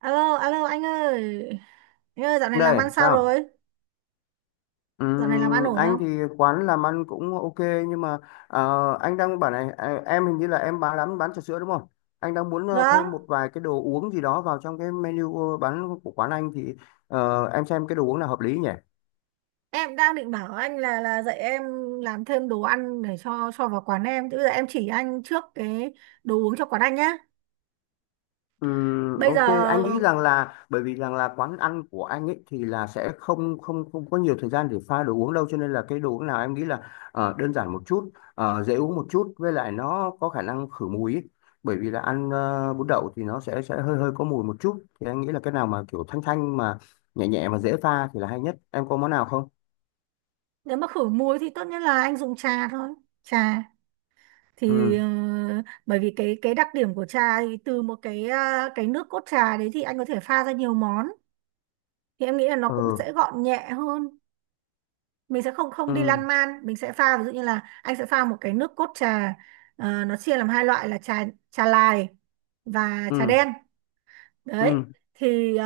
Alo, alo anh ơi. Anh ơi, dạo này làm Đây, ăn sao sao? rồi? Dạo này làm ăn ổn Anh không? thì quán làm ăn cũng ok nhưng mà ờ, anh đang bảo này à, em hình như là em bán lắm bán trà sữa đúng không? Anh đang muốn Vâng, thêm một vài cái đồ uống gì đó vào trong cái menu bán của quán anh thì em xem cái đồ uống nào hợp lý nhỉ? em đang định bảo anh là dạy em làm thêm đồ ăn để cho vào quán em. Thế bây giờ em chỉ anh trước cái đồ uống cho quán anh nhá. Bây Ok, giờ anh nghĩ rằng là bởi vì rằng là quán ăn của anh ấy thì là sẽ không không không có nhiều thời gian để pha đồ uống đâu, cho nên là cái đồ uống nào em nghĩ là đơn giản một chút, dễ uống một chút, với lại nó có khả năng khử mùi ấy. Bởi vì là ăn bún đậu thì nó sẽ hơi hơi có mùi một chút, thì anh nghĩ là cái nào mà kiểu thanh thanh mà nhẹ nhẹ mà dễ pha thì là hay nhất, em có món nào không? nếu mà khử muối thì tốt nhất là anh dùng trà thôi. Trà thì Ừ, bởi vì cái đặc điểm của trà, thì từ một cái cái nước cốt trà đấy thì anh có thể pha ra nhiều món. Thì em nghĩ là nó cũng ừ, sẽ gọn nhẹ hơn, mình sẽ không không ừ, đi lan man, mình sẽ pha ví dụ như là anh sẽ pha một cái nước cốt trà. Nó chia làm hai loại là trà trà lài và ừ, trà đen đấy. ừ, Thì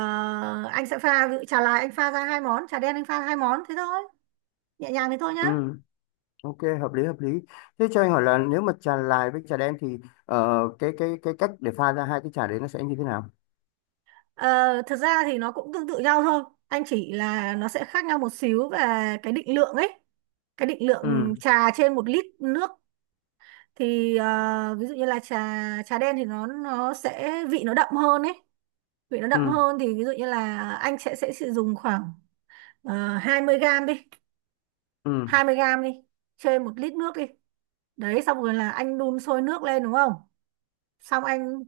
anh sẽ pha, ví dụ trà lài anh pha ra hai món, trà đen anh pha hai món, thế thôi, nhẹ nhàng thế thôi nhá. ừ. Ok, hợp lý hợp lý. Thế cho anh hỏi là nếu mà trà lài với trà đen thì cái cách để pha ra hai cái trà đấy nó sẽ như thế nào? Ờ, thật ra thì nó cũng tương tự nhau thôi, anh chỉ là nó sẽ khác nhau một xíu về cái định lượng ấy, cái định Ừ, lượng trà trên một lít nước. Thì ví dụ như là trà trà đen thì nó sẽ vị nó đậm hơn ấy, vị nó đậm ừ, hơn thì ví dụ như là anh sẽ sử dụng khoảng uh, 20 gram đi, ừ, 20 gram đi trên một lít nước đi. Đấy, xong rồi là anh đun sôi nước lên đúng không, xong anh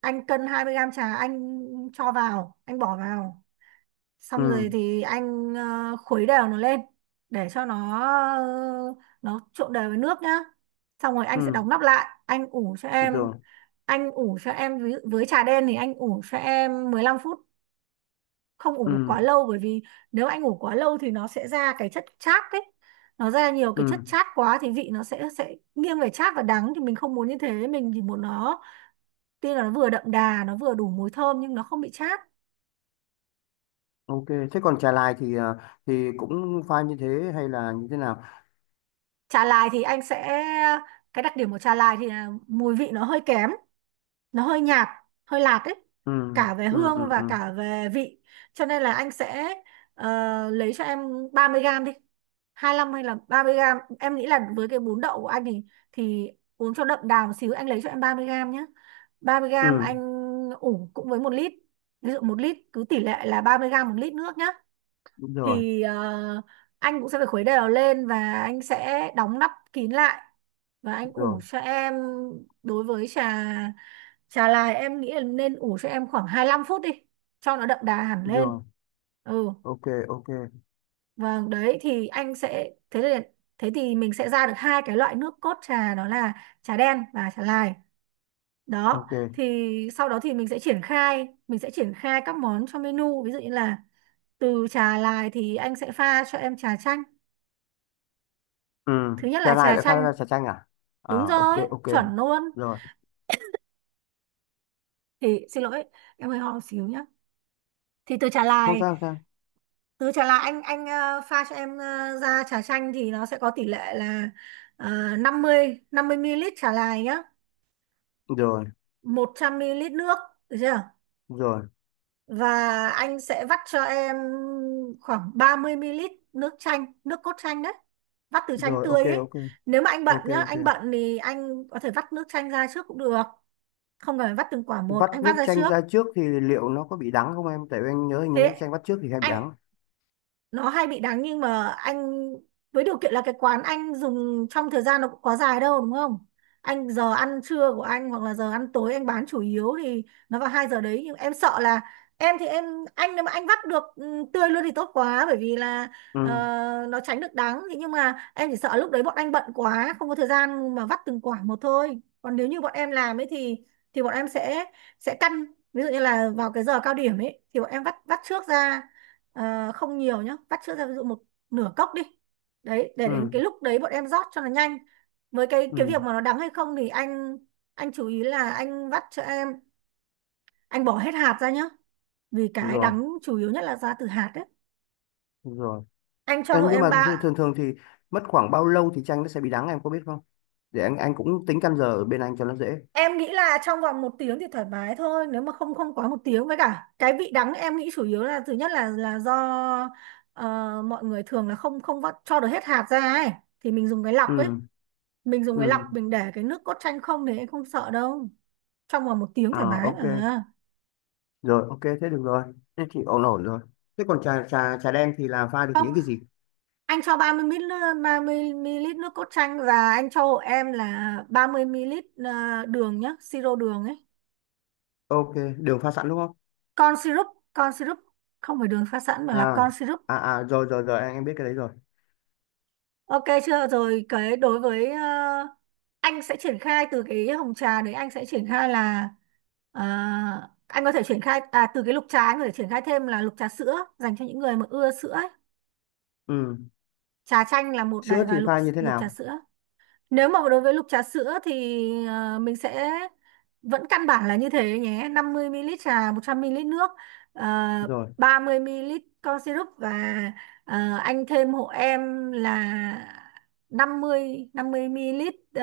anh cân 20 gram trà, anh cho vào, anh bỏ vào, xong rồi ừ, thì anh khuấy đều nó lên, để cho nó ờ, nó trộn đều với nước nhá. Xong rồi anh sẽ ừ, đóng nắp lại anh ủ cho em, rồi, ví dụ với trà đen thì anh ủ cho em 15 phút, không ừ, ủ quá lâu, bởi vì nếu anh ủ quá lâu thì nó sẽ ra cái chất chát ấy, nó ra nhiều cái chất ừ, chát quá thì vị nó sẽ nghiêng về chát và đắng, thì mình không muốn như thế, mình chỉ muốn nó tuy là nó vừa đậm đà, nó vừa đủ mùi thơm nhưng nó không bị chát. ok. Thế còn trà lài thì thì cũng pha như thế hay là như thế nào? Trà lài thì anh sẽ, cái đặc điểm của trà lài thì là mùi vị nó hơi kém, nó hơi nhạt, hơi lạt ấy, Ừ, cả về ừ, ừ, hương và ừ, cả về vị. Cho nên là anh sẽ ờ, lấy cho em 30 gram đi, hai lăm hay là 30 gram, em nghĩ là với cái bún đậu của anh thì uống cho đậm đà một xíu, anh lấy cho em 30 gram nhé. Ba mươi gram ừ, anh ủ cũng với một lít, ví dụ một lít, cứ tỷ lệ là 30 gram một lít nước nhé. rồi, Thì anh cũng sẽ phải khuấy đều lên và anh sẽ đóng nắp kín lại và anh ủ rồi, cho em. Đối với trà trà lại, em nghĩ là nên ủ cho em khoảng 25 phút đi cho nó đậm đà hẳn lên. rồi, Ừ, ok, ok, vâng, đấy thì anh sẽ thế thì, mình sẽ ra được hai cái loại nước cốt trà, đó là trà đen và trà lai đó. ok. Thì sau đó thì mình sẽ triển khai, các món trong menu, ví dụ như là từ trà lai thì anh sẽ pha cho em trà chanh, Ừ, thứ nhất trà là lài trà lại pha ra chanh, trà chanh à? À, đúng ok, rồi, ok, chuẩn luôn. rồi, Thì xin lỗi, em hơi ho xíu nhá. Thì từ trà không lai, sao, không sao, anh pha cho em ra trà chanh thì nó sẽ có tỷ lệ là 50 50 ml trà lai nhá, rồi, 100 ml nước, được chưa. rồi, Và anh sẽ vắt cho em khoảng 30 ml nước chanh, nước cốt chanh đấy, vắt từ chanh rồi, ok, tươi ấy. ok, Nếu mà anh bận ok, nhá, ok. anh bận thì anh có thể vắt nước chanh ra trước cũng được, không cần phải vắt từng quả một, Vắt anh nước vắt ra chanh trước. ra trước thì liệu nó có bị đắng không em? Tại vì anh nhớ hình như nước Thế chanh vắt trước thì hay bị anh, đắng. nó hay bị đắng, nhưng mà anh với điều kiện là cái quán anh dùng trong thời gian nó cũng quá dài đâu đúng không, anh giờ ăn trưa của anh hoặc là giờ ăn tối anh bán chủ yếu thì nó vào hai giờ đấy. Nhưng em sợ là em thì em, anh nếu mà anh vắt được tươi luôn thì tốt quá, bởi vì là Ừ, ờ, nó tránh được đắng. Thế nhưng mà em chỉ sợ lúc đấy bọn anh bận quá, không có thời gian mà vắt từng quả một thôi. Còn nếu như bọn em làm ấy thì bọn em sẽ căn, ví dụ như là vào cái giờ cao điểm ấy thì bọn em vắt vắt trước ra. Ờ, không nhiều nhá, vắt sữa ra ví dụ một nửa cốc đi, đấy, để đến ừ, cái lúc đấy bọn em rót cho nó nhanh. Với cái ừ, cái việc mà nó đắng hay không thì anh chú ý là anh vắt cho em, anh bỏ hết hạt ra nhá, vì cái rồi, đắng chủ yếu nhất là ra từ hạt đấy. rồi. Anh cho Ê, hộ nhưng em mà ba. thường thường thường thì mất khoảng bao lâu thì chanh nó sẽ bị đắng em có biết không? Để anh cũng tính căn giờ ở bên anh cho nó dễ. Em nghĩ là trong vòng một tiếng thì thoải mái thôi, nếu mà không không quá một tiếng. Với cả cái vị đắng em nghĩ chủ yếu là thứ nhất là do ờ, mọi người thường là không không vắt cho được hết hạt ra ấy, thì mình dùng cái lọc ấy, Ừ, mình dùng ừ, cái lọc mình để cái nước cốt chanh không, thì anh không sợ đâu, trong vòng một tiếng thoải à mái ok, mà. rồi, ok, thế được rồi, thế thì ổn ổn rồi. Thế còn trà trà trà đen thì là pha được Không, những cái gì? anh cho 30 ml nước cốt chanh và anh cho hộ em là 30 ml đường nhé, siro đường ấy, Ok, đường pha sẵn đúng không? con syrup. con syrup Không phải đường pha sẵn mà là À, con syrup. à à, rồi rồi rồi, anh em biết cái đấy rồi. Ok chưa. Rồi, cái đối với anh sẽ triển khai từ cái hồng trà đấy, anh sẽ triển khai là ờ, anh có thể triển khai, à, từ cái lục trà anh có thể triển khai thêm là lục trà sữa dành cho những người mà ưa sữa ấy. Ừ, Trà chanh là một sữa này, thì và lục pha như thế lục trà nào? sữa. Nếu mà đối với lục trà sữa thì mình sẽ vẫn căn bản là như thế nhé, 50 ml trà, 100 ml nước, uh, Rồi, 30 ml con syrup. Và anh thêm hộ em là 50 50 ml, uh,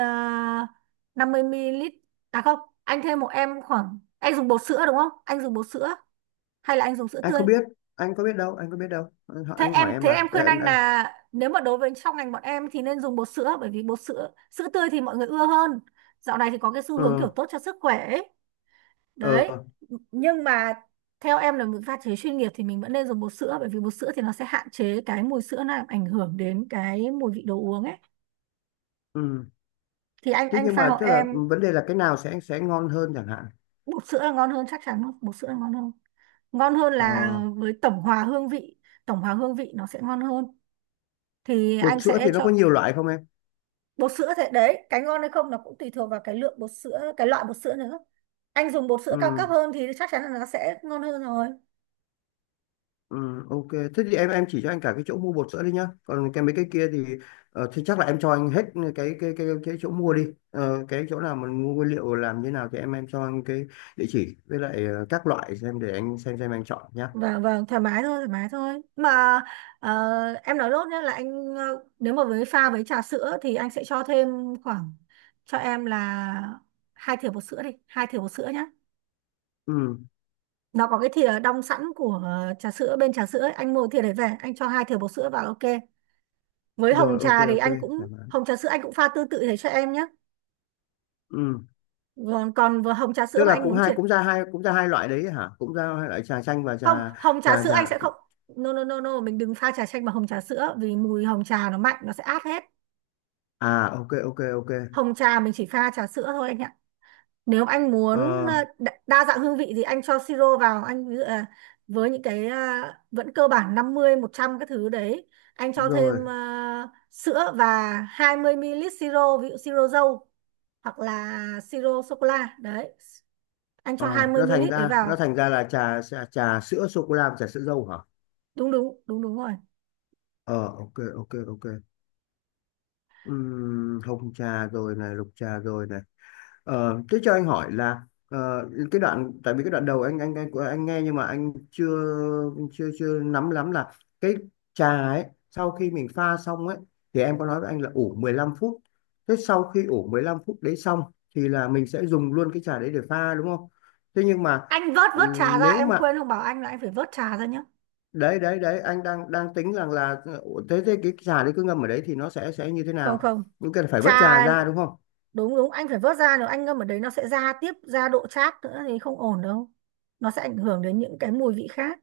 50 ml, à không, anh thêm hộ em khoảng, anh dùng bột sữa đúng không, anh dùng bột sữa hay là anh dùng sữa anh tươi. không biết, anh có biết đâu, anh có biết đâu anh, anh hỏi em Thế em mà. Đây, khuyên em anh đang… là nếu mà đối với trong ngành bọn em thì nên dùng bột sữa, bởi vì bột sữa sữa tươi thì mọi người ưa hơn, dạo này thì có cái xu hướng kiểu Ừ, tốt cho sức khỏe ấy. Đấy, ừ, nhưng mà theo em là mình pha chế chuyên nghiệp thì mình vẫn nên dùng bột sữa, bởi vì bột sữa thì nó sẽ hạn chế cái mùi sữa làm ảnh hưởng đến cái mùi vị đồ uống ấy. ừ. Thì anh Chứ anh nhưng pha hộ mà tức là em, vấn đề là cái nào sẽ ngon hơn chẳng hạn. bột sữa là ngon hơn, chắc chắn luôn, bột sữa là ngon hơn. Ngon hơn là Ờ, với tổng hòa hương vị, nó sẽ ngon hơn, thì bột anh sữa sẽ thì nó có chọn nhiều loại không em? bột sữa. Thế đấy, cái ngon hay không nó cũng tùy thuộc vào cái lượng bột sữa, cái loại bột sữa nữa, anh dùng bột sữa cao cấp Ừ, hơn thì chắc chắn là nó sẽ ngon hơn rồi. ừ, ok, thế thì em chỉ cho anh cả cái chỗ mua bột sữa đi nhá, còn cái mấy cái kia thì thì chắc là em cho anh hết cái chỗ mua đi. Ờ, cái chỗ nào mình mua nguyên liệu làm như nào thì em cho anh cái địa chỉ, với lại các loại xem để anh xem anh chọn nhá. Vâng, và thoải mái thôi, mà. Ờ, em nói lốt nhé, là anh nếu mà với pha với trà sữa thì anh sẽ cho thêm khoảng, cho em là hai thìa bột sữa đi, hai thìa bột sữa nhé. Ừ, Nó có cái thìa đong sẵn của trà sữa, bên trà sữa ấy, anh mua thìa đấy về, anh cho hai thìa bột sữa vào, ok. Với hồng rồi, ok trà thì ok. anh cũng, Dạ vâng. hồng trà sữa anh cũng pha tương tự thế cho em nhé. Ừ. Còn còn vừa hồng trà sữa Tức mà là anh cũng muốn hai, chuyển, cũng ra hai, cũng ra hai loại đấy hả, cũng ra hai loại trà chanh và không, trà hồng trà trà sữa anh trà sẽ không, no no no no, mình đừng pha trà chanh bằng hồng trà sữa, vì mùi hồng trà nó mạnh, nó sẽ át hết. À ok ok ok. Hồng trà mình chỉ pha trà sữa thôi anh ạ. Nếu anh muốn Ờ, đa dạng hương vị thì anh cho siro vào, anh ví dụ là với những cái vẫn cơ bản 50 100 cái thứ đấy, anh cho thêm rồi. Sữa và 20 ml siro, ví dụ siro dâu hoặc là siro sô cô la đấy. Anh Ờ, cho nó 20 thành ml đấy ra nó vào. thành ra là trà trà, trà sữa sô cô la và trà sữa dâu hả? Đúng đúng, đúng đúng rồi. Ờ ok ok ok. Hồng trà rồi này, lục trà rồi này. Ờ, thế cho anh hỏi là cái đoạn, tại vì cái đoạn đầu anh nghe nhưng mà anh chưa, chưa nắm lắm là cái trà ấy sau khi mình pha xong ấy thì em có nói với anh là ủ 15 phút. Thế sau khi ủ 15 phút đấy xong thì là mình sẽ dùng luôn cái trà đấy để pha đúng không? Thế nhưng mà… Anh vớt vớt Ừ, trà ra, nếu em mà, quên không bảo anh là anh phải vớt trà ra nhá. đấy đấy đấy, anh đang đang tính rằng là, ừ, thế thế cái trà đấy cứ ngâm ở đấy thì nó sẽ như thế Không nào? không, Cũng cần phải vớt trà trà, ra đúng không? đúng đúng, anh phải vớt ra, nếu anh ngâm ở đấy nó sẽ ra tiếp, ra độ chát nữa thì không ổn đâu, nó sẽ ảnh hưởng đến những cái mùi vị khác.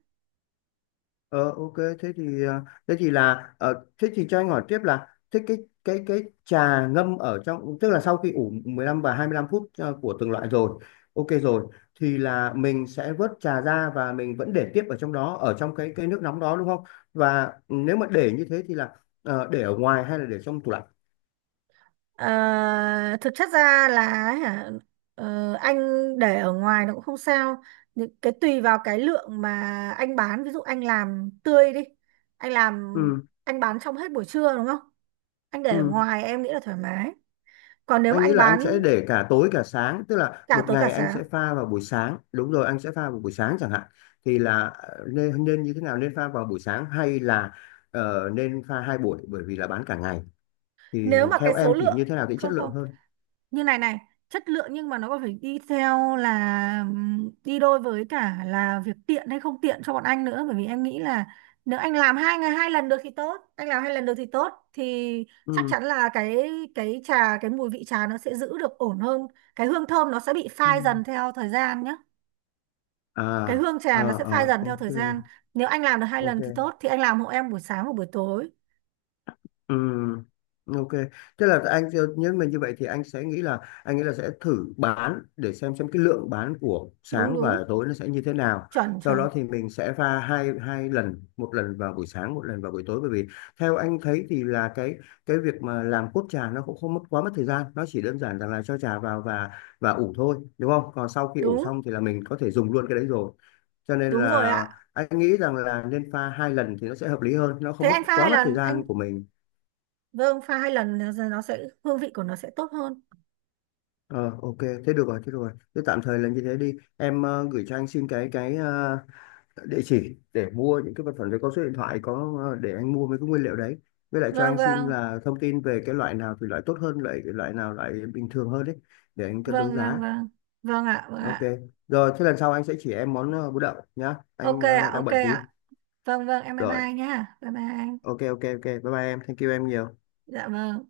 Ờ ok, thế thì thế thì là thế thì cho anh hỏi tiếp là thế cái trà ngâm ở trong, tức là sau khi ủ 15 và 25 phút của từng loại rồi, ok rồi, thì là mình sẽ vớt trà ra và mình vẫn để tiếp ở trong đó, ở trong cái nước nóng đó đúng không? Và nếu mà để như thế thì là để ở ngoài hay là để trong tủ lạnh? Ờ, thực chất ra là, hả, anh để ở ngoài nó cũng không sao, những cái tùy vào cái lượng mà anh bán, ví dụ anh làm tươi đi, anh làm Ừ, anh bán trong hết buổi trưa đúng không, anh để ở ừ, ngoài em nghĩ là thoải mái. Còn nếu mà anh nghĩ anh là anh bán sẽ để cả tối cả sáng, tức là cả một tối cả ngày anh sáng, sẽ pha vào buổi sáng, đúng rồi, anh sẽ pha vào buổi sáng chẳng hạn, thì là nên nên như thế nào, nên pha vào buổi sáng hay là nên pha hai buổi bởi vì là bán cả ngày, thì nếu mà cái theo số em thì lượng, như thế nào thì chất không lượng không hơn? như này này, chất lượng, nhưng mà nó còn phải đi theo là, đi đôi với cả là việc tiện hay không tiện cho bọn anh nữa, bởi vì em nghĩ là nếu anh làm hai ngày hai lần được thì tốt, anh làm hai lần được thì tốt, thì chắc Ừ. chắn là cái trà, cái mùi vị trà nó sẽ giữ được ổn hơn. Cái hương thơm nó sẽ bị phai Ừ. dần theo thời gian nhé, À, cái hương trà nó ờ sẽ phai ờ dần theo ok, thời gian. Nếu anh làm được hai lần thì ok. tốt, thì anh làm hộ em buổi sáng và buổi tối. Ừ, ok. Tức là anh, nhưng mà như vậy thì anh sẽ nghĩ là, anh nghĩ là sẽ thử bán để xem cái lượng bán của Đúng sáng đúng, và tối nó sẽ như thế nào. chuẩn Sau chuẩn, đó thì mình sẽ pha hai hai lần, một lần vào buổi sáng, một lần vào buổi tối, bởi vì theo anh thấy thì là cái việc mà làm cốt trà nó cũng không mất quá mất thời gian, nó chỉ đơn giản rằng là cho trà vào và ủ thôi, đúng không? Còn sau khi ủ đúng xong thì là mình có thể dùng luôn cái đấy rồi. Cho nên đúng rồi là ạ. anh nghĩ rằng là nên pha hai lần thì nó sẽ hợp lý hơn, nó Thế không mất anh pha hai quá mất thời lần anh, gian của mình. vâng, pha hai lần nó sẽ, hương vị của nó sẽ tốt hơn. Ờ, ok, thế được rồi, thế được rồi. Thế tạm thời là như thế đi. Em gửi cho anh xin cái địa chỉ để mua những cái vật phẩm đấy, có số điện thoại, có để anh mua mấy cái nguyên liệu đấy. Với lại cho Vâng anh xin vâng là thông tin về cái loại nào thì loại tốt hơn, loại loại nào loại bình thường hơn đấy, để anh cân đối vâng, vâng giá. vâng, vâng ạ, vâng Ok. ạ, Rồi, thế lần sau anh sẽ chỉ em món bún đậu nhá. ok Anh ạ, đang ok bận tí. ạ. Vâng vâng, em bye Rồi, bye nhá, bye bye anh. ok ok ok. Bye bye em. Thank you em nhiều. Dạ vâng.